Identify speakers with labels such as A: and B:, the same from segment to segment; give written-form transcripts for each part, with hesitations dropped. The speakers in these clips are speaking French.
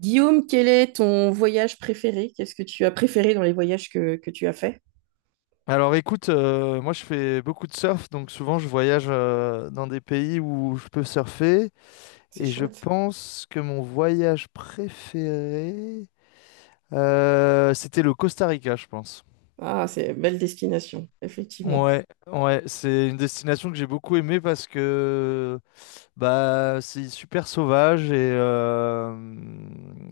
A: Guillaume, quel est ton voyage préféré? Qu'est-ce que tu as préféré dans les voyages que tu as fait?
B: Alors écoute, moi je fais beaucoup de surf, donc souvent je voyage dans des pays où je peux surfer,
A: C'est
B: et je
A: chouette.
B: pense que mon voyage préféré, c'était le Costa Rica, je pense.
A: Ah, c'est belle destination, effectivement.
B: Ouais, ouais, c'est une destination que j'ai beaucoup aimée parce que bah c'est super sauvage et euh,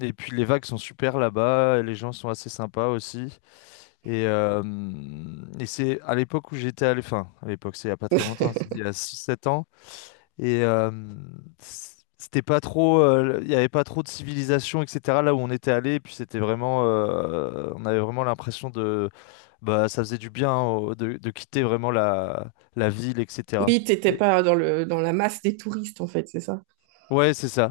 B: et puis les vagues sont super là-bas, et les gens sont assez sympas aussi. Et, euh, et c'est à l'époque où j'étais à enfin, à l'époque, c'est il y a pas très longtemps, c'est il y a 6, 7 ans. Et euh, C'était pas trop, il y avait pas trop de civilisation, etc. Là où on était allé, et puis c'était vraiment, on avait vraiment l'impression de, bah, ça faisait du bien hein, de quitter vraiment la ville, etc.
A: Oui, t'étais
B: Et-
A: pas dans le dans la masse des touristes en fait, c'est ça?
B: ouais, c'est ça.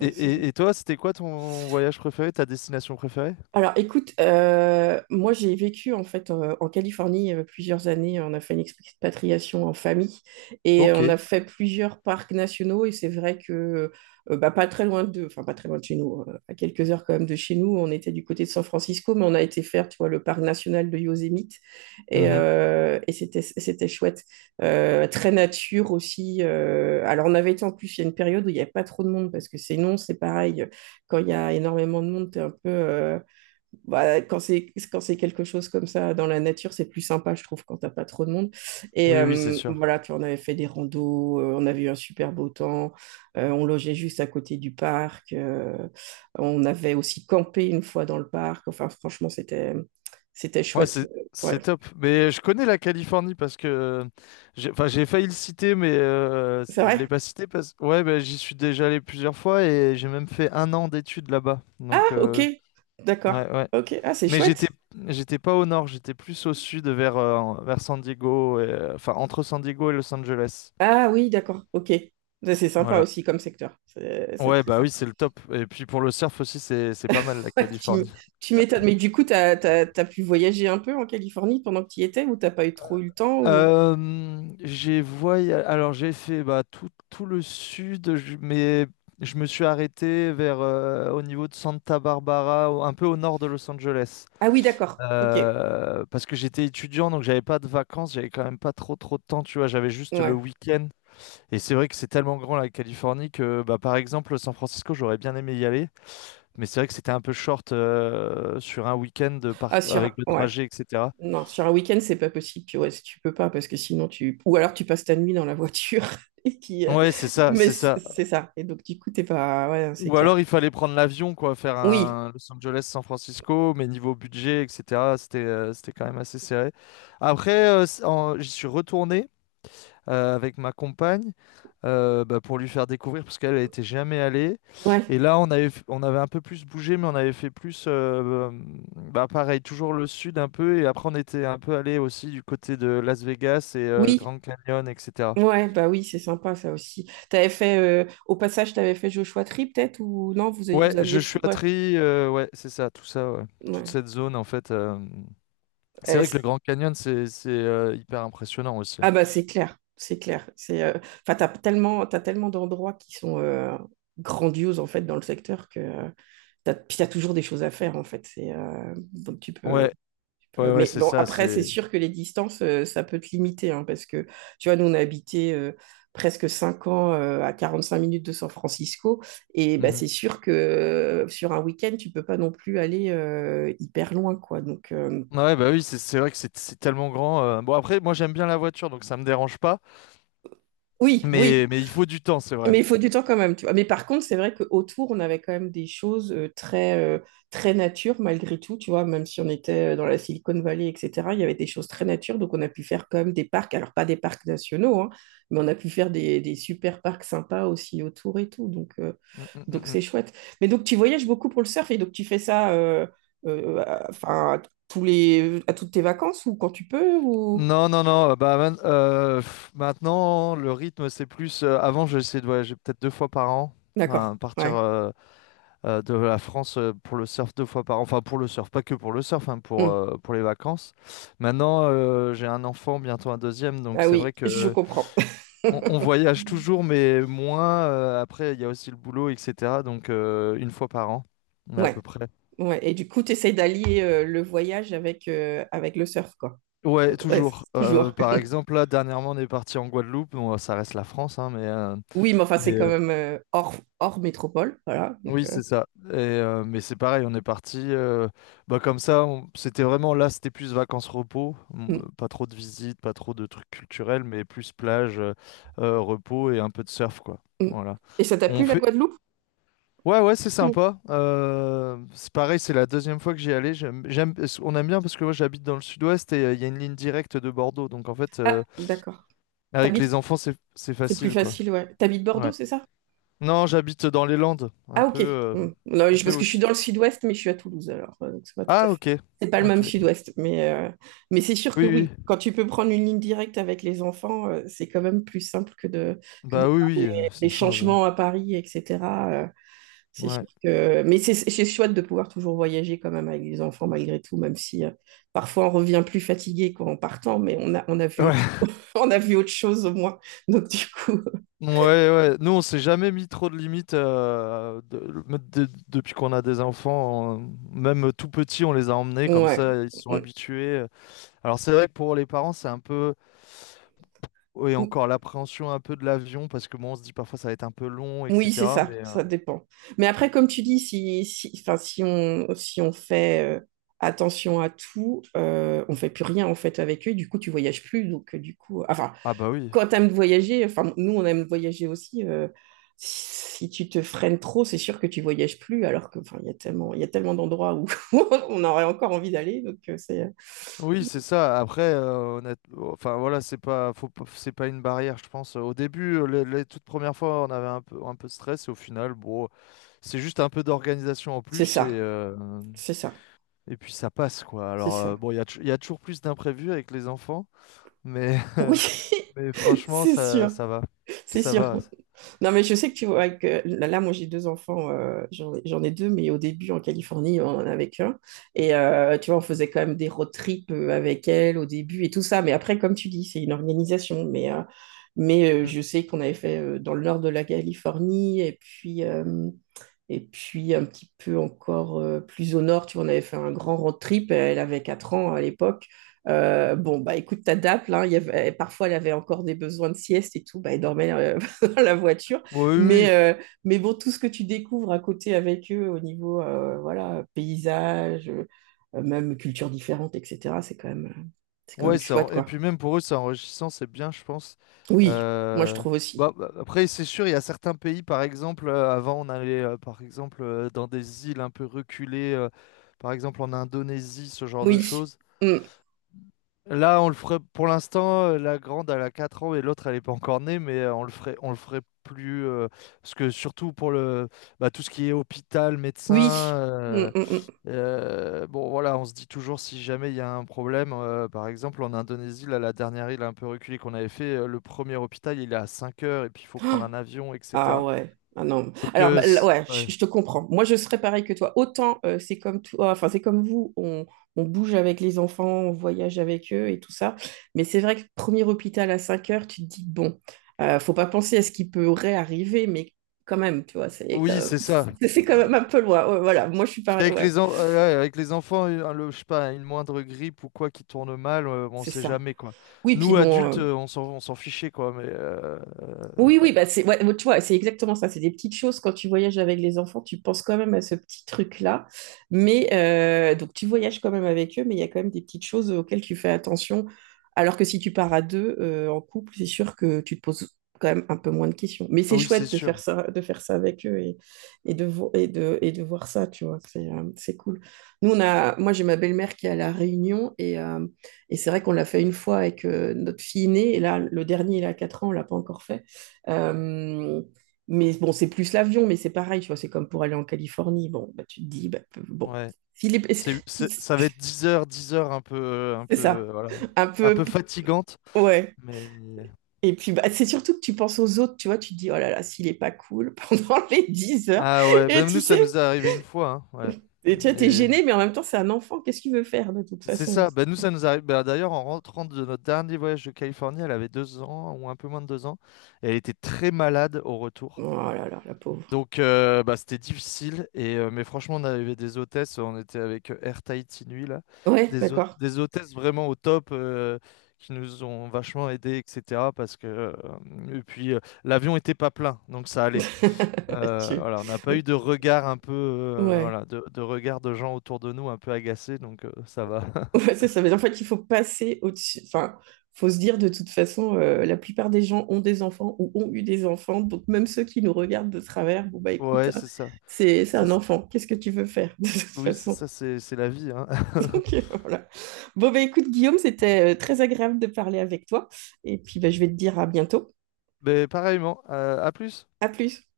B: Et,
A: c'est-
B: et, et toi, c'était quoi ton voyage préféré, ta destination préférée?
A: Alors, écoute, moi j'ai vécu en fait en Californie plusieurs années. On a fait une expatriation en famille et on
B: Ok.
A: a fait plusieurs parcs nationaux. Et c'est vrai que bah, pas très loin de, enfin pas très loin de chez nous, à quelques heures quand même de chez nous. On était du côté de San Francisco, mais on a été faire, tu vois, le parc national de Yosemite
B: Mhm.
A: et c'était chouette. Très nature aussi. Alors on avait été en plus il y a une période où il n'y avait pas trop de monde, parce que sinon c'est pareil quand il y a énormément de monde, t'es un peu, bah, quand c'est quelque chose comme ça dans la nature, c'est plus sympa, je trouve, quand t'as pas trop de monde. Et
B: Oui, oui, c'est sûr.
A: voilà, puis on avait fait des randos, on avait eu un super beau temps, on logeait juste à côté du parc, on avait aussi campé une fois dans le parc. Enfin, franchement, c'était
B: Ouais,
A: chouette.
B: c'est
A: Ouais,
B: c'est top. Mais je connais la Californie parce que j'ai, enfin, j'ai failli le citer, mais
A: c'est
B: je
A: vrai.
B: l'ai pas cité parce que ouais, bah, j'y suis déjà allé plusieurs fois et j'ai même fait 1 an d'études là-bas.
A: Ah,
B: Donc,
A: ok, d'accord.
B: ouais, ouais.
A: Ok, ah, c'est
B: Mais j'étais
A: chouette.
B: j'étais pas au nord, j'étais plus au sud vers San Diego, enfin entre San Diego et Los Angeles.
A: Ah oui, d'accord, ok. Ça, c'est sympa
B: Voilà.
A: aussi comme secteur. C'est
B: Ouais,
A: très
B: bah oui, c'est le top. Et puis pour le surf aussi, c'est pas mal la
A: Ouais, tu m-
B: Californie.
A: tu m'étonnes. Mais du coup, t'as pu voyager un peu en Californie pendant que tu y étais, ou t'as pas eu trop eu le temps ou...
B: Alors j'ai fait bah, tout le sud, je me suis arrêté vers au niveau de Santa Barbara, un peu au nord de Los Angeles.
A: Ah oui, d'accord. Ok.
B: Parce que j'étais étudiant, donc j'avais pas de vacances, j'avais quand même pas trop de temps, tu vois, j'avais juste le
A: Ouais.
B: week-end. Et c'est vrai que c'est tellement grand la Californie que, bah, par exemple, San Francisco, j'aurais bien aimé y aller, mais c'est vrai que c'était un peu short sur un week-end
A: Ah, sur
B: avec
A: un...
B: le
A: Ouais.
B: trajet, etc.
A: Non, sur un week-end, c'est pas possible. Puis ouais, si tu peux pas, parce que sinon tu... Ou alors tu passes ta nuit dans la voiture. Et puis,
B: Ouais, c'est ça,
A: mais
B: c'est
A: c'est
B: ça.
A: c'est ça. Et donc, du coup, t'es pas... Ouais, c'est
B: Ou
A: clair.
B: alors il fallait prendre l'avion, quoi, faire
A: Oui.
B: un Los Angeles-San Francisco, mais niveau budget, etc., c'était quand même assez serré. Après, j'y suis retourné avec ma compagne, bah, pour lui faire découvrir, parce qu'elle n'était jamais allée.
A: Ouais.
B: Et là, on avait un peu plus bougé, mais on avait fait plus, bah, pareil, toujours le sud un peu, et après on était un peu allé aussi du côté de Las Vegas et
A: Oui.
B: Grand Canyon, etc.
A: Ouais, bah oui, c'est sympa ça aussi. T'avais fait... Au passage, t'avais fait Joshua Tree peut-être, ou non, vous
B: Ouais, je
A: aviez
B: suis
A: fait...
B: à
A: Ouais.
B: Tri, ouais, c'est ça, tout ça, ouais. Toute
A: Ouais.
B: cette zone, en fait. C'est
A: Euh,
B: vrai que le Grand Canyon, c'est hyper impressionnant aussi.
A: Ah bah c'est clair, c'est clair. C'est, enfin, t'as tellement d'endroits qui sont grandioses en fait dans le secteur, que t'as, puis t'as toujours des choses à faire en fait. C'est, donc
B: Ouais, ouais, ouais,
A: mais
B: c'est
A: bon,
B: ça,
A: après
B: c'est...
A: c'est sûr que les distances, ça peut te limiter hein, parce que tu vois, nous on a habité presque 5 ans à 45 minutes de San Francisco, et bah
B: Mhm.
A: c'est sûr que sur un week-end tu peux pas non plus aller hyper loin quoi. Donc
B: Ouais, bah oui, c'est vrai que c'est tellement grand. Bon, après, moi, j'aime bien la voiture, donc ça me dérange pas,
A: oui, oui,
B: mais il faut du temps, c'est vrai.
A: mais il faut du temps quand même, tu vois. Mais par contre, c'est vrai qu'autour, on avait quand même des choses très, très nature malgré tout, tu vois. Même si on était dans la Silicon Valley, etc., il y avait des choses très nature. Donc, on a pu faire quand même des parcs. Alors, pas des parcs nationaux, hein, mais on a pu faire des super parcs sympas aussi autour et tout.
B: Mm, mm, mm,
A: Donc
B: mm.
A: c'est chouette. Mais donc, tu voyages beaucoup pour le surf, et donc tu fais ça enfin, à toutes tes vacances, ou quand tu peux, ou...
B: Non, non, non, bah, maintenant, le rythme, c'est plus. Avant, j'essayais de voyager peut-être 2 fois par an, hein,
A: D'accord, ouais.
B: de la France pour le surf 2 fois par an. Enfin, pour le surf, pas que pour le surf, hein, pour,
A: Hmm.
B: euh, pour les vacances. Maintenant, j'ai un enfant, bientôt un deuxième, donc
A: Ah
B: c'est vrai
A: oui, je
B: que
A: comprends.
B: on voyage toujours, mais moins. Après, il y a aussi le boulot, etc. Donc, une fois par an, à
A: Ouais.
B: peu près.
A: Ouais, et du coup, tu essaies d'allier le voyage avec, avec le surf, quoi.
B: Ouais,
A: Ouais,
B: toujours.
A: c'est toujours.
B: Par exemple, là, dernièrement, on est parti en Guadeloupe. Bon, ça reste la France, hein, mais, euh,
A: Oui, mais enfin,
B: mais
A: c'est quand même hors métropole, voilà. Donc,
B: oui, c'est ça. Mais c'est pareil, on est parti bah, comme ça. C'était vraiment là, c'était plus vacances-repos.
A: mm,
B: Pas trop de visites, pas trop de trucs culturels, mais plus plage, repos et un peu de surf, quoi.
A: mm.
B: Voilà.
A: Et ça t'a
B: On
A: plu, la
B: fait.
A: Guadeloupe?
B: Ouais, ouais, c'est
A: Mm.
B: sympa. C'est pareil, c'est la deuxième fois que j'y allais. On aime bien parce que moi j'habite dans le sud-ouest et il y a une ligne directe de Bordeaux. Donc en fait,
A: Ah, d'accord.
B: avec
A: T'habites,
B: les enfants, c'est
A: c'est plus
B: facile, quoi.
A: facile, ouais. T'habites Bordeaux,
B: Ouais.
A: c'est ça?
B: Non, j'habite dans les Landes, un
A: Ah,
B: peu,
A: ok. Hmm. Non,
B: un
A: je-
B: peu
A: Parce
B: au,
A: que je suis dans le sud-ouest, mais je suis à Toulouse, alors. Donc, c'est pas tout à
B: Ah,
A: fait.
B: ok.
A: C'est pas le même
B: Ok.
A: sud-ouest, mais c'est sûr que
B: Oui, oui.
A: oui. Quand tu peux prendre une ligne directe avec les enfants, c'est quand même plus simple que de
B: Bah oui,
A: faire
B: oui,
A: des
B: ça change.
A: changements à Paris, etc. euh, c'est
B: Ouais.
A: sûr que... Mais c'est chouette de pouvoir toujours voyager quand même avec les enfants, malgré tout, même si parfois on revient plus fatigué qu'en partant, mais on a vu
B: Ouais.
A: autre... on a vu autre chose au moins. Donc, du coup,
B: Ouais, ouais. Nous, on s'est jamais mis trop de limites depuis qu'on a des enfants. Même tout petits, on les a emmenés comme
A: ouais.
B: ça, ils se sont habitués. Alors, c'est vrai que pour les parents, c'est un peu. Oui,
A: Mm.
B: encore l'appréhension un peu de l'avion, parce que bon, on se dit parfois ça va être un peu long,
A: Oui, c'est
B: etc.
A: ça, ça dépend. Mais après, comme tu dis, si, si, enfin, si on fait attention à tout, on fait plus rien en fait avec eux, du coup, tu voyages plus. Donc, du coup, enfin,
B: Ah, bah oui.
A: quand tu aimes voyager, enfin, nous, on aime voyager aussi. Si tu te freines trop, c'est sûr que tu voyages plus, alors que, enfin, il y a tellement d'endroits où on aurait encore envie d'aller. Donc,
B: Oui, c'est ça. Après, oh, enfin voilà, c'est pas, faut pas- c'est pas une barrière, je pense. Au début, les toutes premières fois, on avait un peu de stress, et au final, bon, c'est juste un peu d'organisation en
A: c'est
B: plus, et
A: ça,
B: euh,
A: c'est ça,
B: et puis ça passe quoi.
A: c'est
B: Alors
A: ça.
B: bon, il y a toujours plus d'imprévus avec les enfants, mais
A: Oui,
B: mais franchement,
A: c'est
B: ça,
A: sûr,
B: ça va,
A: c'est
B: ça
A: sûr.
B: va.
A: Non, mais je sais que tu vois que là, moi j'ai deux enfants, j'en ai deux, mais au début en Californie, on en avait qu'un. Et tu vois, on faisait quand même des road trips avec elle au début et tout ça. Mais après, comme tu dis, c'est une organisation. Mais
B: Mm.
A: je sais qu'on avait fait dans le nord de la Californie, et puis un petit peu encore plus au nord, tu vois, on avait fait un grand road trip. Elle avait 4 ans à l'époque. Bon, bah écoute, t'adaptes, là, il y avait, parfois elle avait encore des besoins de sieste et tout, bah elle dormait dans la voiture.
B: Oui, oui,
A: Mais,
B: oui.
A: euh, mais bon, tout ce que tu découvres à côté avec eux au niveau voilà, paysage, même culture différente, etc., c'est quand
B: Ouais,
A: même chouette,
B: et
A: quoi.
B: puis même pour eux, c'est enrichissant, c'est bien, je pense.
A: Oui, moi je
B: Euh,
A: trouve aussi.
B: bah, après, c'est sûr, il y a certains pays, par exemple, avant, on allait, par exemple, dans des îles un peu reculées, par exemple en Indonésie, ce genre de
A: Oui,
B: choses.
A: mm.
B: Là, on le ferait, pour l'instant, la grande, elle a 4 ans et l'autre, elle n'est pas encore née, mais on le ferait plus, parce que surtout pour le, bah, tout ce qui est hôpital, médecin,
A: Oui. Mm,
B: euh,
A: mm, mm.
B: bon, voilà, on se dit toujours si jamais il y a un problème. Par exemple, en Indonésie, là, la dernière île un peu reculée qu'on avait fait, le premier hôpital, il est à 5 heures et puis il faut prendre un avion,
A: Ah
B: etc.
A: ouais, ah non.
B: Donc,
A: Alors bah, là, ouais,
B: ouais.
A: je te comprends. Moi, je serais pareil que toi. Autant c'est comme toi, enfin c'est comme vous, on bouge avec les enfants, on voyage avec eux et tout ça. Mais c'est vrai que premier hôpital à 5 heures, tu te dis bon, faut pas penser à ce qui pourrait arriver, mais quand même, tu vois, c'est quand
B: Oui,
A: même,
B: c'est ça.
A: c'est quand
B: Euh,
A: même un peu loin. Ouais, voilà, moi je suis
B: Parce
A: pareil.
B: qu'avec
A: Ouais,
B: ouais, avec les enfants, je sais pas, une moindre grippe ou quoi qui tourne mal, on
A: c'est
B: sait
A: ça.
B: jamais, quoi.
A: Oui, puis
B: Nous,
A: bon.
B: adultes, on s'en fichait, quoi.
A: Oui,
B: Ouais.
A: oui, bah c'est, ouais, tu vois, c'est exactement ça. C'est des petites choses. Quand tu voyages avec les enfants, tu penses quand même à ce petit truc-là. Mais donc, tu voyages quand même avec eux, mais il y a quand même des petites choses auxquelles tu fais attention. Alors que si tu pars à deux en couple, c'est sûr que tu te poses quand même un peu moins de questions. Mais
B: Ah
A: c'est
B: oui, c'est
A: chouette
B: sûr.
A: de faire ça avec eux, et de, vo- et de voir ça, tu vois. C'est cool. Nous, moi, j'ai ma belle-mère qui est à La Réunion, et c'est vrai qu'on l'a fait une fois avec notre fille aînée. Et là, le dernier, il a 4 ans, on l'a pas encore fait. Euh, mais bon, c'est plus l'avion, mais c'est pareil, tu vois, c'est comme pour aller en Californie. Bon, bah, tu te dis, bah, bon,
B: Ouais.
A: s'il est-
B: Ça va être 10 heures, 10 heures un peu,
A: c'est ça,
B: voilà,
A: un
B: un
A: peu,
B: peu fatigante.
A: ouais.
B: Mais...
A: Et puis, bah, c'est surtout que tu penses aux autres, tu vois, tu te dis, oh là là, s'il est pas cool pendant les 10 heures.
B: Ah ouais,
A: Et
B: ben
A: tu
B: nous ça
A: sais,
B: nous est arrivé une fois, hein, ouais.
A: et tu vois, t'es
B: Et
A: gêné, mais en même temps, c'est un enfant, qu'est-ce qu'il veut faire de toute
B: c'est
A: façon?
B: ça, ben nous ça nous arrive. Ben d'ailleurs en rentrant de notre dernier voyage de Californie, elle avait 2 ans ou un peu moins de 2 ans, et elle était très malade au retour.
A: Oh là là, la pauvre.
B: Donc bah, c'était difficile, mais franchement on avait des hôtesses, on était avec Air Tahiti Nui là,
A: Ouais, d'accord.
B: des hôtesses vraiment au top. Qui nous ont vachement aidés, etc. Et puis, l'avion était pas plein, donc ça allait.
A: Tu-
B: Voilà, on n'a pas eu de regard un peu,
A: Ouais.
B: voilà, de regard de gens autour de nous un peu agacés, donc ça va.
A: Ouais, c'est ça. Mais en fait, il faut passer au-dessus. Enfin, faut se dire de toute façon, la plupart des gens ont des enfants ou ont eu des enfants. Donc, même ceux qui nous regardent de travers, bon, bah écoute,
B: Ouais,
A: hein,
B: c'est ça.
A: c'est
B: C'est,
A: un enfant. Qu'est-ce que tu veux faire de toute
B: oui, c'est
A: façon?
B: ça, c'est la vie, hein.
A: Donc, voilà. Bon, bah écoute, Guillaume, c'était très agréable de parler avec toi. Et puis, bah, je vais te dire à bientôt.
B: Mais pareillement, à plus.
A: À plus.